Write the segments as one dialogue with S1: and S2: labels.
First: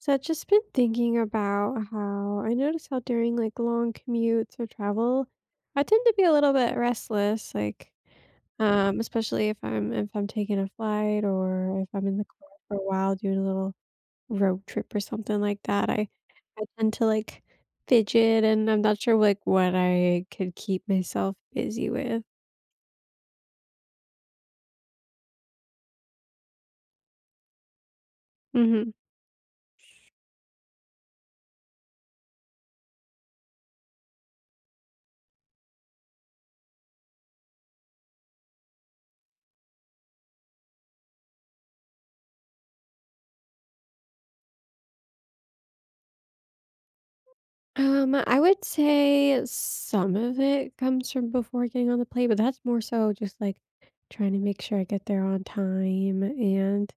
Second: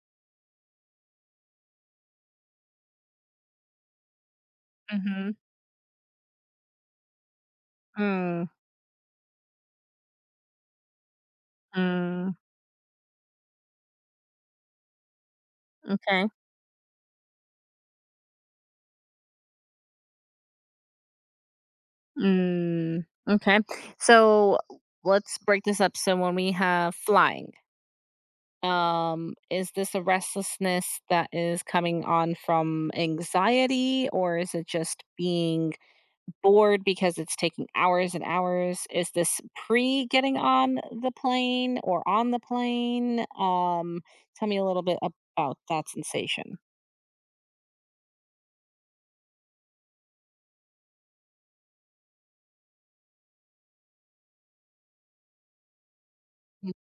S1: So I've just been thinking about how I notice how during like long commutes or travel,
S2: Mhm.
S1: I tend to be a little bit restless, like
S2: Mm,
S1: especially if I'm taking a flight or if I'm in the
S2: mm,
S1: car for a while doing a little road trip or something like that. I
S2: okay.
S1: I tend to like fidget and I'm not sure like what I could keep myself busy with.
S2: Mm, okay. So let's break this up. So when we have flying,
S1: Mm-hmm.
S2: is this a restlessness that is coming on from anxiety, or is it just being bored because it's taking hours and hours? Is this pre getting on the plane or on the plane? Tell me a little bit about that sensation.
S1: I would say some of it comes from before getting on the plane, but that's more so just like trying to make sure I get there on time
S2: Mm,
S1: and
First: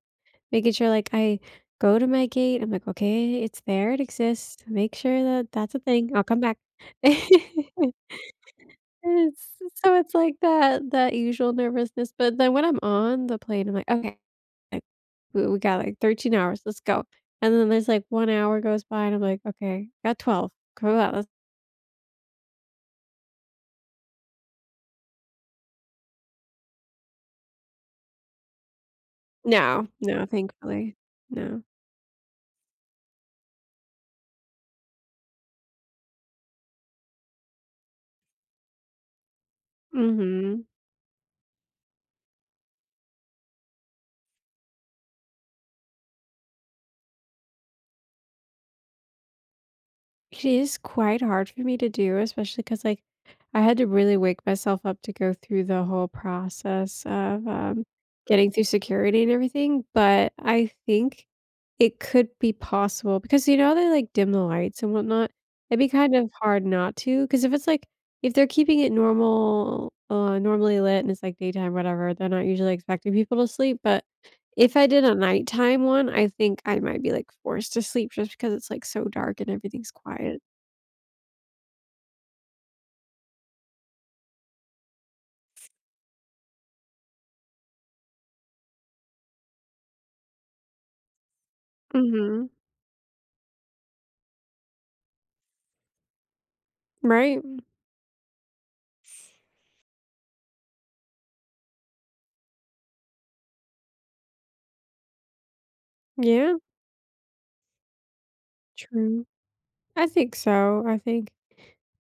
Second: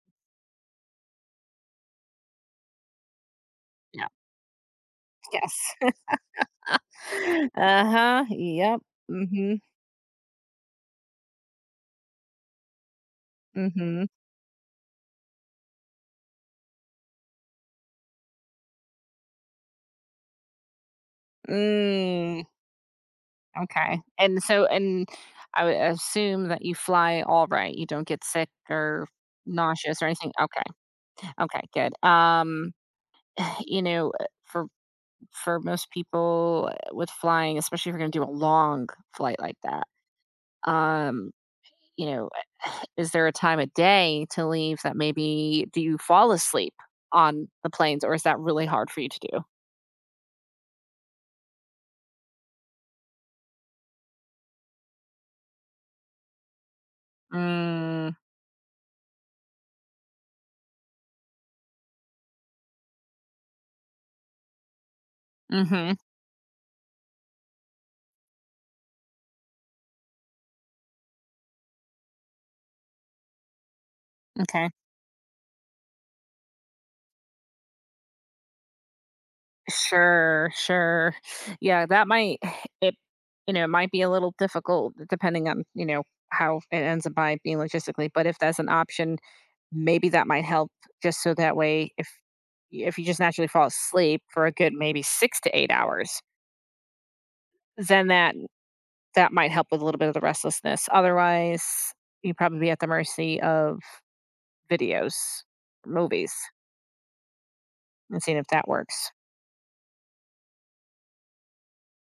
S1: making sure like I go to my gate. I'm like, okay, it's there, it
S2: yeah.
S1: exists. Make sure that that's
S2: Yes.
S1: a thing. I'll come back.
S2: Uh-huh, yep,
S1: It's,
S2: mhm,
S1: so it's like that usual nervousness, but then when I'm on the plane, I'm like,
S2: mhm,
S1: okay, like, we got like 13 hours, let's go. And then there's like 1 hour goes by, and I'm like, okay, got 12. Come on.
S2: mm, okay, and so and I would assume that you fly all right, you don't get sick or
S1: No,
S2: nauseous or
S1: no,
S2: anything? Okay,
S1: thankfully,
S2: okay,
S1: no.
S2: good, for most people with flying, especially if you're gonna do a long flight like that,
S1: Mhm.
S2: um, you know, is there a time of day to leave that maybe do you fall asleep on the planes, or is that really hard for you to do?
S1: It is quite hard for me to do, especially because like, I had to really wake myself up to go through the whole process of,
S2: Mm,
S1: getting through security and everything, but I think it could be possible because, you know, they, like, dim the lights and whatnot. It'd be
S2: mhm.
S1: kind of hard not to, because if it's, like if they're keeping it normally lit and it's, like, daytime, whatever, they're not usually expecting people to sleep, but
S2: Okay.
S1: if I did a nighttime one, I think I might be, like, forced to sleep just because it's, like, so dark and everything's quiet.
S2: Sure, sure. Yeah, that might it it might be a little difficult depending on how it ends up by being logistically, but if that's an option, maybe that might help just so that way if
S1: Mhm.
S2: if you just naturally fall asleep for a good maybe 6 to 8 hours,
S1: Right?
S2: then that might help with a little bit of the restlessness. Otherwise, you'd probably be at the mercy of videos, movies,
S1: Yeah,
S2: and seeing if that works.
S1: true. I think so. I think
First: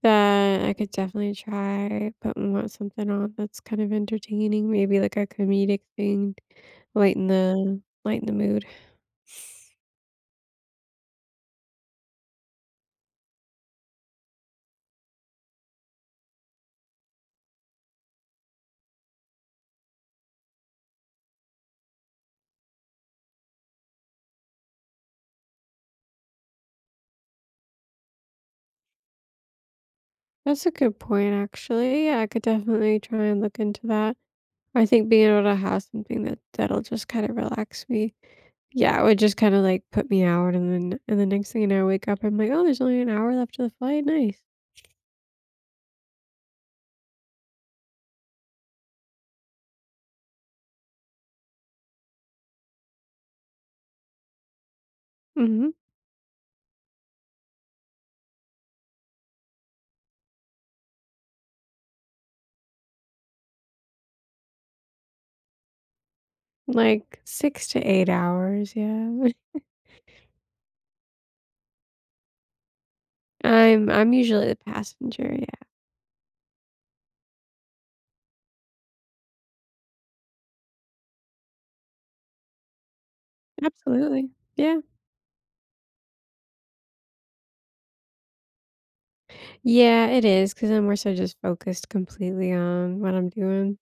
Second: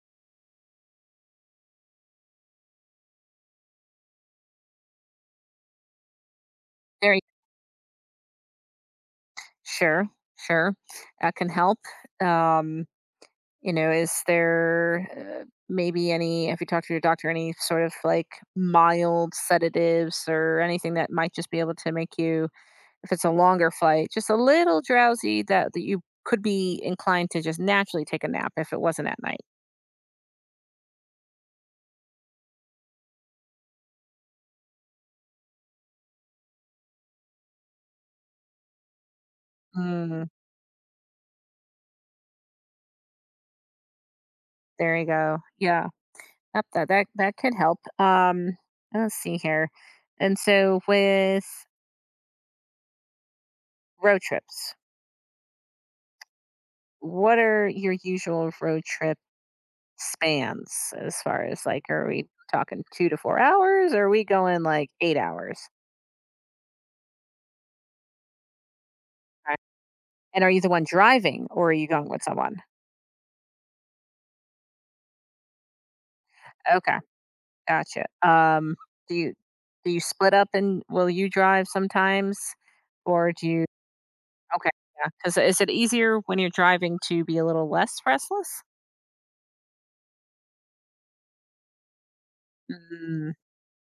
S1: that I could definitely try putting on something on that's kind of entertaining, maybe like a comedic thing,
S2: There
S1: lighten the mood.
S2: Sure, sure. I can help. Um, is there maybe any, if you talk to your doctor, any sort of like mild sedatives or anything that might just be able to make you, if it's a longer flight, just a little drowsy that you could be inclined to just naturally take a nap if it wasn't at night?
S1: That's a good point, actually. Yeah, I could definitely try and look into that. I think being able to have something that that'll just kinda relax me. Yeah, it would just kinda, like, put me
S2: Mm,
S1: out, and then and the next thing you know, I wake up, I'm like, "Oh, there's only an hour left to the flight, nice."
S2: there you go. Yeah. Yep, that could help. Let's see here. And so with road trips.
S1: Mhm.
S2: What are your usual road trip spans as far as like, are we talking 2 to 4 hours? Or are we going like 8 hours?
S1: Like, 6 to 8 hours, yeah.
S2: Right. And are you the one driving or are you going with someone?
S1: I'm usually the passenger, yeah.
S2: Okay, gotcha. Do you split up and will you drive sometimes, or do you?
S1: Absolutely.
S2: Okay,
S1: Yeah.
S2: yeah. Because is it easier when you're driving to be a little less restless?
S1: Yeah, it is 'cause I'm more so just focused completely on what I'm
S2: Mm.
S1: doing.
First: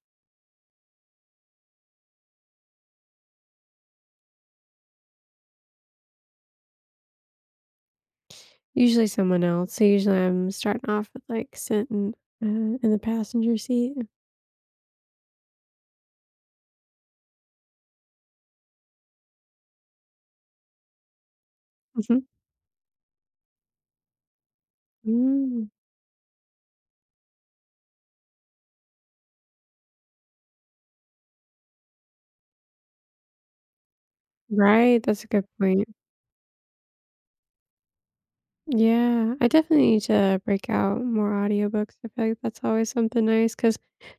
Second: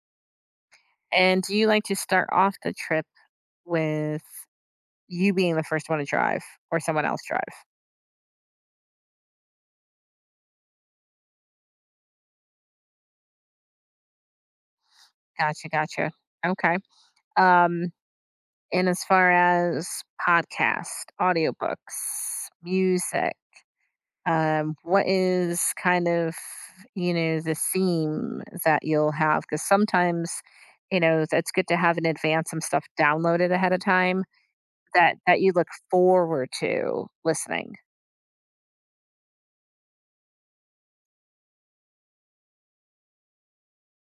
S2: And do you like to start off the trip with you being the first one to drive or someone else drive?
S1: Usually someone else, so usually I'm starting off with, like, sitting, in the passenger seat.
S2: Gotcha, gotcha. Okay. Um, and as far as podcast, audiobooks,
S1: Mhm.
S2: music, what is
S1: Mm.
S2: kind of, the theme that you'll have? Because sometimes, it's good to have in advance some stuff downloaded ahead of time
S1: Right,
S2: that
S1: that's a good
S2: you look
S1: point.
S2: forward to listening.
S1: Yeah, I definitely need to break out more audiobooks. I feel like that's always something nice because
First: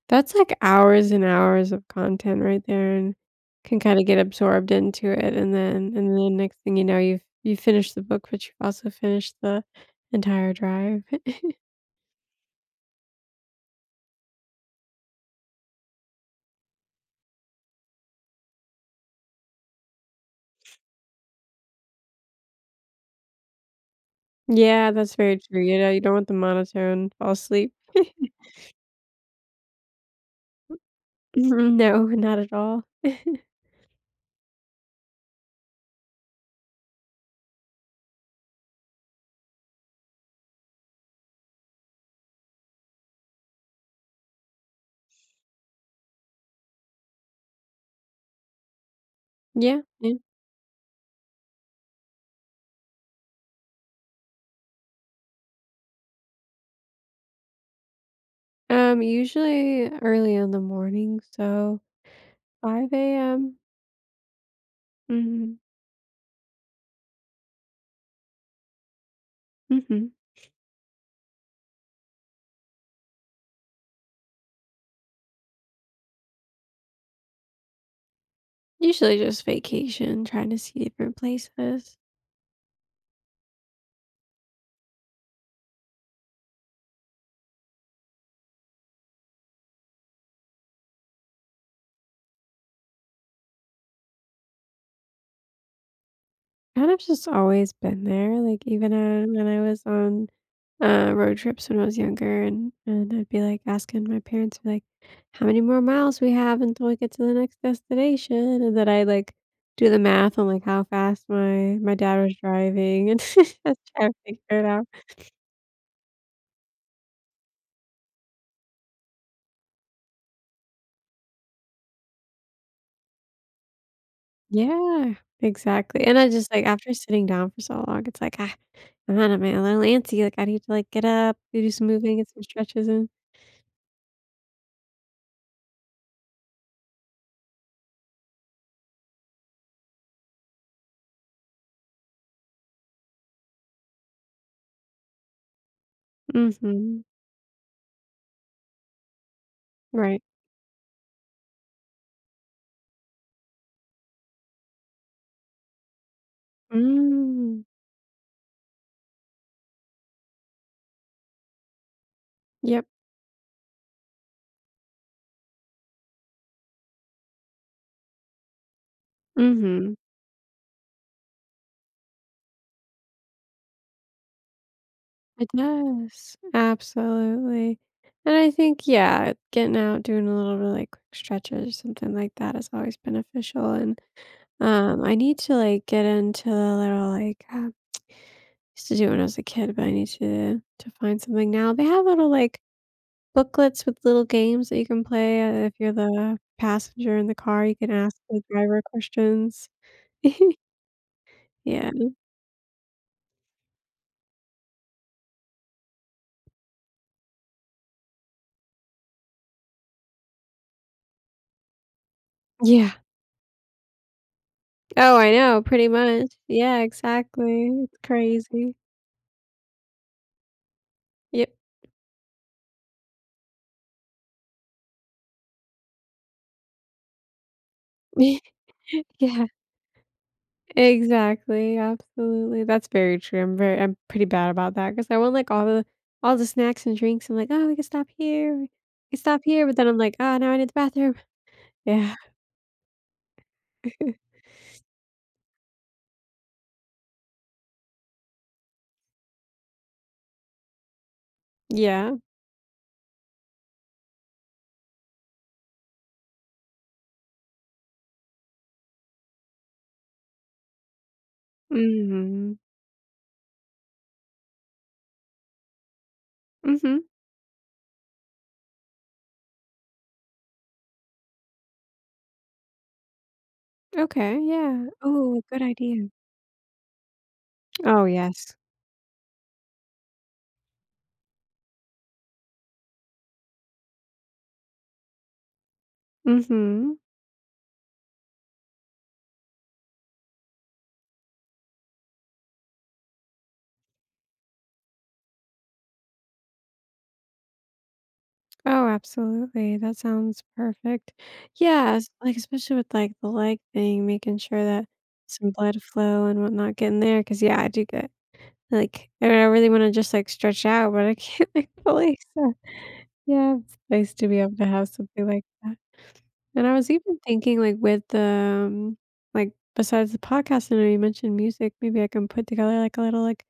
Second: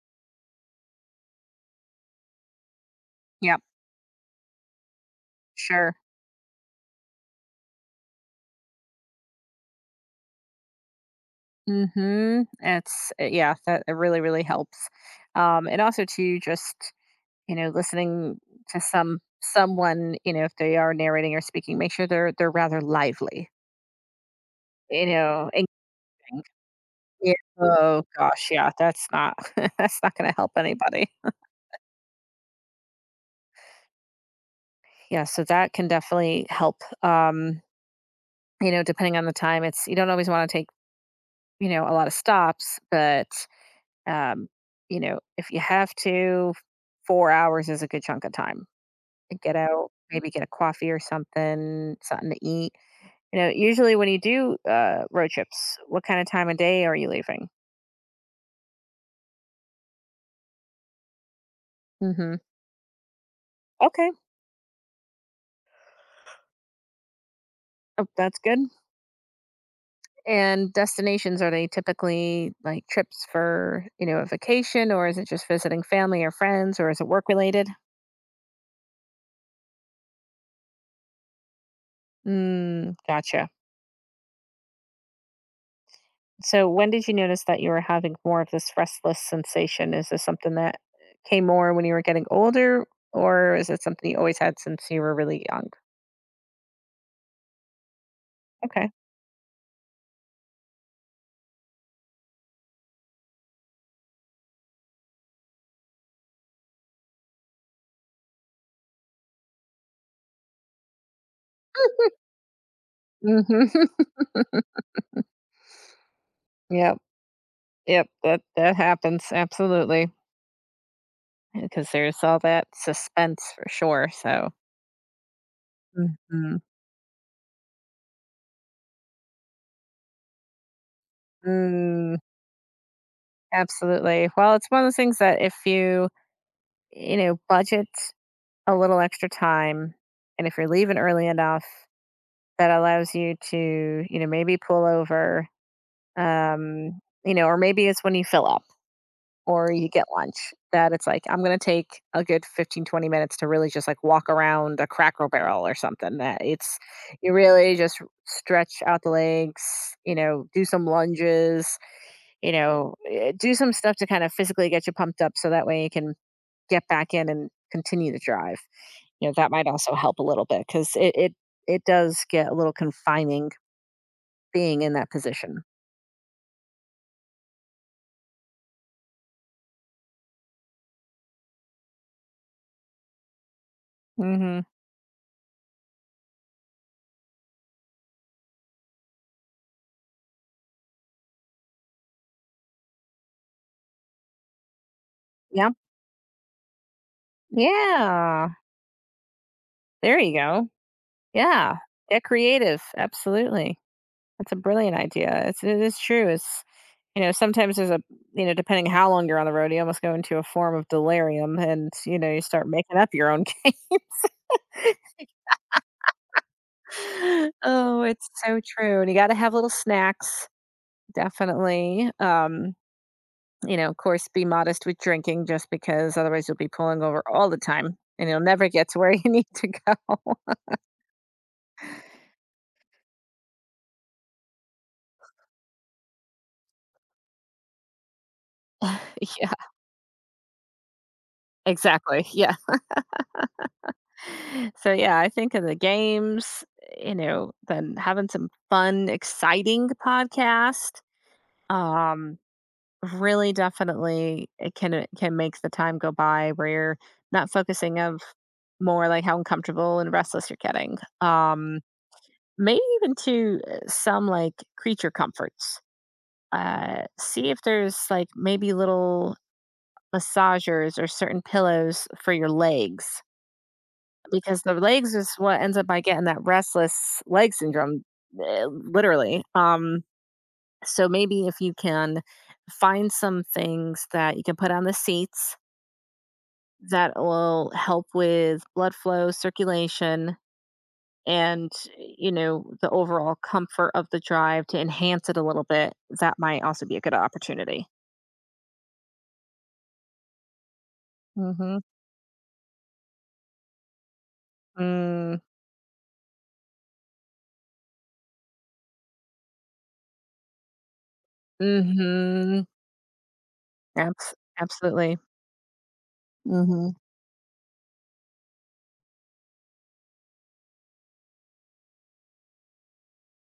S1: that's like hours and hours of content right there and
S2: Yep,
S1: can kind of get absorbed into it and then
S2: sure.
S1: and then next thing you know you finished the book but you've also finished the entire drive.
S2: Mm-hmm. It's yeah, that it really, really helps. And also to just listening to someone, if they are narrating or speaking, make sure they're rather lively,
S1: Yeah, that's very true.
S2: engaging.
S1: You know, you don't want the monotone
S2: Yeah.
S1: fall asleep.
S2: Oh gosh, yeah, that's not that's not going to help anybody.
S1: No, not at all.
S2: Yeah, so that can definitely help. Um, depending on the time, it's you don't always want to take a lot of stops, but um, if you have to, 4 hours is a good chunk of time. Get
S1: Yeah,
S2: out,
S1: yeah.
S2: maybe get a coffee or something, something to eat. You know, usually when you do road trips, what kind of time of day are you leaving?
S1: Usually early in the morning, so
S2: Hmm.
S1: 5 a.m.
S2: Okay,
S1: Hmm.
S2: oh, that's good.
S1: Hmm.
S2: And destinations, are they typically like trips for, a vacation or is it just visiting family or friends or is it work related?
S1: Usually just vacation, trying to see different places.
S2: Mm, gotcha. So when did you notice that you were having more of this restless sensation? Is this something that came more when you were getting older or is it something you always had since you were really young?
S1: Kind of just always been there, like,
S2: Okay.
S1: even, when I was on, road trips when I was younger, and I'd be, like, asking my parents, like, "How many more miles we have until we get to the next destination?" And then I, like, do the math on, like, how fast my dad was driving and I was
S2: Hmm.
S1: trying to figure it out.
S2: Yep. Yep. That happens. Absolutely. Because there's all that suspense for sure, so.
S1: Yeah, exactly, and I just
S2: Mhm.
S1: like, after sitting down for so long, it's like, "Ah, I'm outta my little antsy, like, I need to, like, get up, do some
S2: Mm,
S1: moving get some stretches and."
S2: absolutely. Well, it's one of those things that if you, budget a little extra time and if you're leaving early enough, that allows you to, maybe pull over, um,
S1: Mhm,
S2: or maybe it's when you fill up. Or you get
S1: right.
S2: lunch that it's like, I'm gonna take a good 15-20 minutes to really just like walk around a Cracker Barrel or something that it's you
S1: Mm,
S2: really just stretch out the legs, do some lunges,
S1: yep,
S2: do some stuff to kind of physically get you pumped up so that way you can get back in and continue to drive. You know, that might
S1: mhm.
S2: also help a little bit because it does get a little confining being in that
S1: It
S2: position.
S1: does, absolutely, and I think, yeah, getting out, doing a little really quick stretches or something like that is always beneficial, and,
S2: Hmm.
S1: I need to, like, get into a little, like, used to do it when I was a kid, but I need to find something now. They have little, like, booklets with little games that you can play,
S2: Yeah.
S1: if you're the passenger in the car, you can ask the
S2: Yeah.
S1: driver questions.
S2: There you go. Yeah,
S1: Yeah.
S2: get creative, absolutely. That's a brilliant idea. It is true, sometimes there's depending how long you're on the road, you almost go into a form of delirium and you start
S1: Yeah.
S2: making up your own games.
S1: Oh, I know, pretty much. Yeah, exactly. It's
S2: Oh, it's so
S1: crazy.
S2: true, and you gotta have little snacks,
S1: Yep.
S2: definitely. Of course, be modest with drinking just because otherwise you'll be pulling over all the time, and you'll never get to where you need
S1: Yeah,
S2: to go.
S1: exactly, absolutely. That's very true. I'm pretty bad about that because I want, like, all the snacks and drinks. I'm like, "Oh, we can stop here. We can stop
S2: Yeah,
S1: here," but then I'm like, "Oh, now I need the bathroom." Yeah.
S2: exactly, yeah. So yeah, I think in the games, then having some fun, exciting podcast,
S1: Yeah.
S2: um, really definitely it can make the time go by where you're not focusing of more like how uncomfortable and restless you're getting.
S1: Mhm.
S2: Maybe even to some like creature comforts.
S1: Mhm.
S2: See if there's like maybe little massagers or certain pillows for your legs
S1: Okay,
S2: because the
S1: yeah.
S2: legs is
S1: Oh,
S2: what
S1: good
S2: ends up by
S1: idea.
S2: getting that restless leg syndrome,
S1: Oh, yes.
S2: literally. So maybe if you can find some things that you can put on the seats
S1: Mhm.
S2: that will help with blood flow, circulation, and you know the overall comfort of the drive to enhance it a little bit, that might also be a good opportunity.
S1: Oh, absolutely. That sounds perfect.
S2: Mm-hmm.
S1: Yeah, like especially with like the leg thing, making sure that
S2: Mm,
S1: some blood flow and whatnot getting there. Cause yeah, I do get like I mean, I really want to just like stretch out, but I can't like fully. So
S2: hmm.
S1: yeah, it's nice to
S2: Abs-
S1: be able to have
S2: Absolutely.
S1: something like that. And I was
S2: Hmm.
S1: even thinking like with the, um, like besides the podcast, I know you mentioned music, maybe I can put together like a little like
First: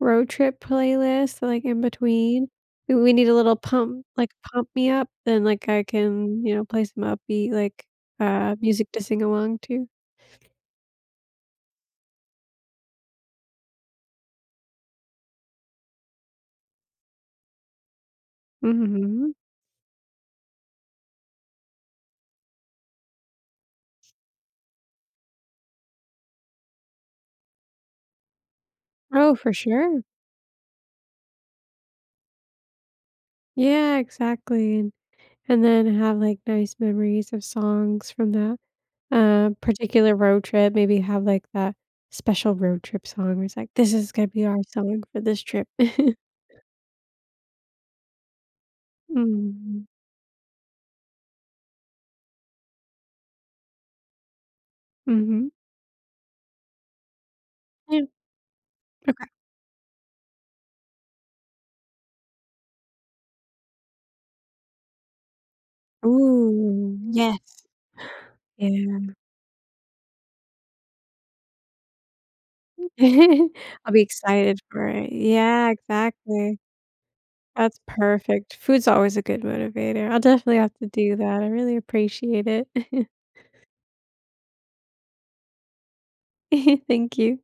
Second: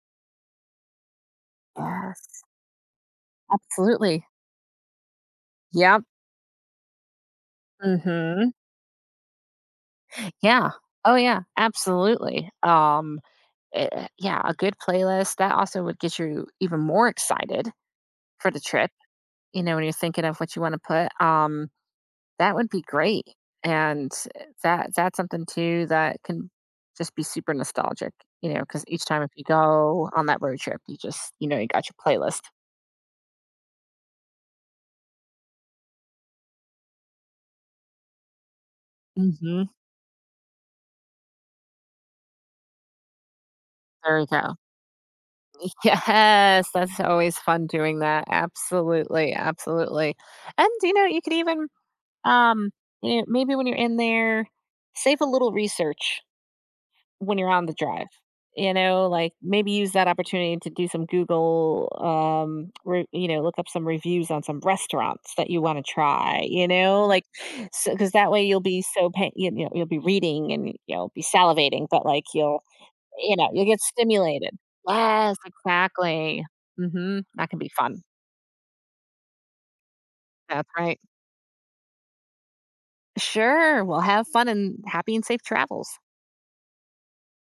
S1: road trip playlist like in
S2: Yes.
S1: between. We need a little pump
S2: Absolutely.
S1: like pump me up, then like I
S2: Yep.
S1: can, you know, play some upbeat like
S2: Mm-hmm.
S1: music to sing along to.
S2: Yeah. Oh, yeah, absolutely. Yeah, a good playlist that also would get you even more excited for the trip.
S1: Mhm.
S2: You know, when you're thinking of what you want to put, that would be great. And that's something too that can just be super nostalgic. You know, because each time if
S1: Oh,
S2: you
S1: for sure.
S2: go on that road trip, you just you got your playlist.
S1: Yeah, exactly. And then have like nice memories of songs from that. Uh,
S2: Hmm.
S1: particular road trip, maybe have, like, that special road trip song where it's like, "This is
S2: There we
S1: gonna be
S2: go.
S1: our song for this trip."
S2: Yes, that's always fun doing that. Absolutely,
S1: Mm.
S2: absolutely. And you could even Um, you know, maybe when you're in there, save a
S1: Mhm.
S2: little research when you're on the
S1: Yeah.
S2: drive. You know, like maybe use that opportunity to do some Google, look up some reviews on some restaurants that you want to try. You
S1: Ooh,
S2: know, like
S1: yes.
S2: because that way you'll be so
S1: Yeah.
S2: you'll be reading and you'll be salivating, but like you'll you know you'll get
S1: I'll be
S2: stimulated.
S1: excited for it.
S2: Yes,
S1: Yeah,
S2: exactly.
S1: exactly.
S2: Mm-hmm. That can be
S1: That's
S2: fun.
S1: perfect. Food's always a good motivator. I'll definitely
S2: That's
S1: have to
S2: right.
S1: do that. I really appreciate it.
S2: Sure. Well, have fun and happy and safe travels.
S1: Thank you.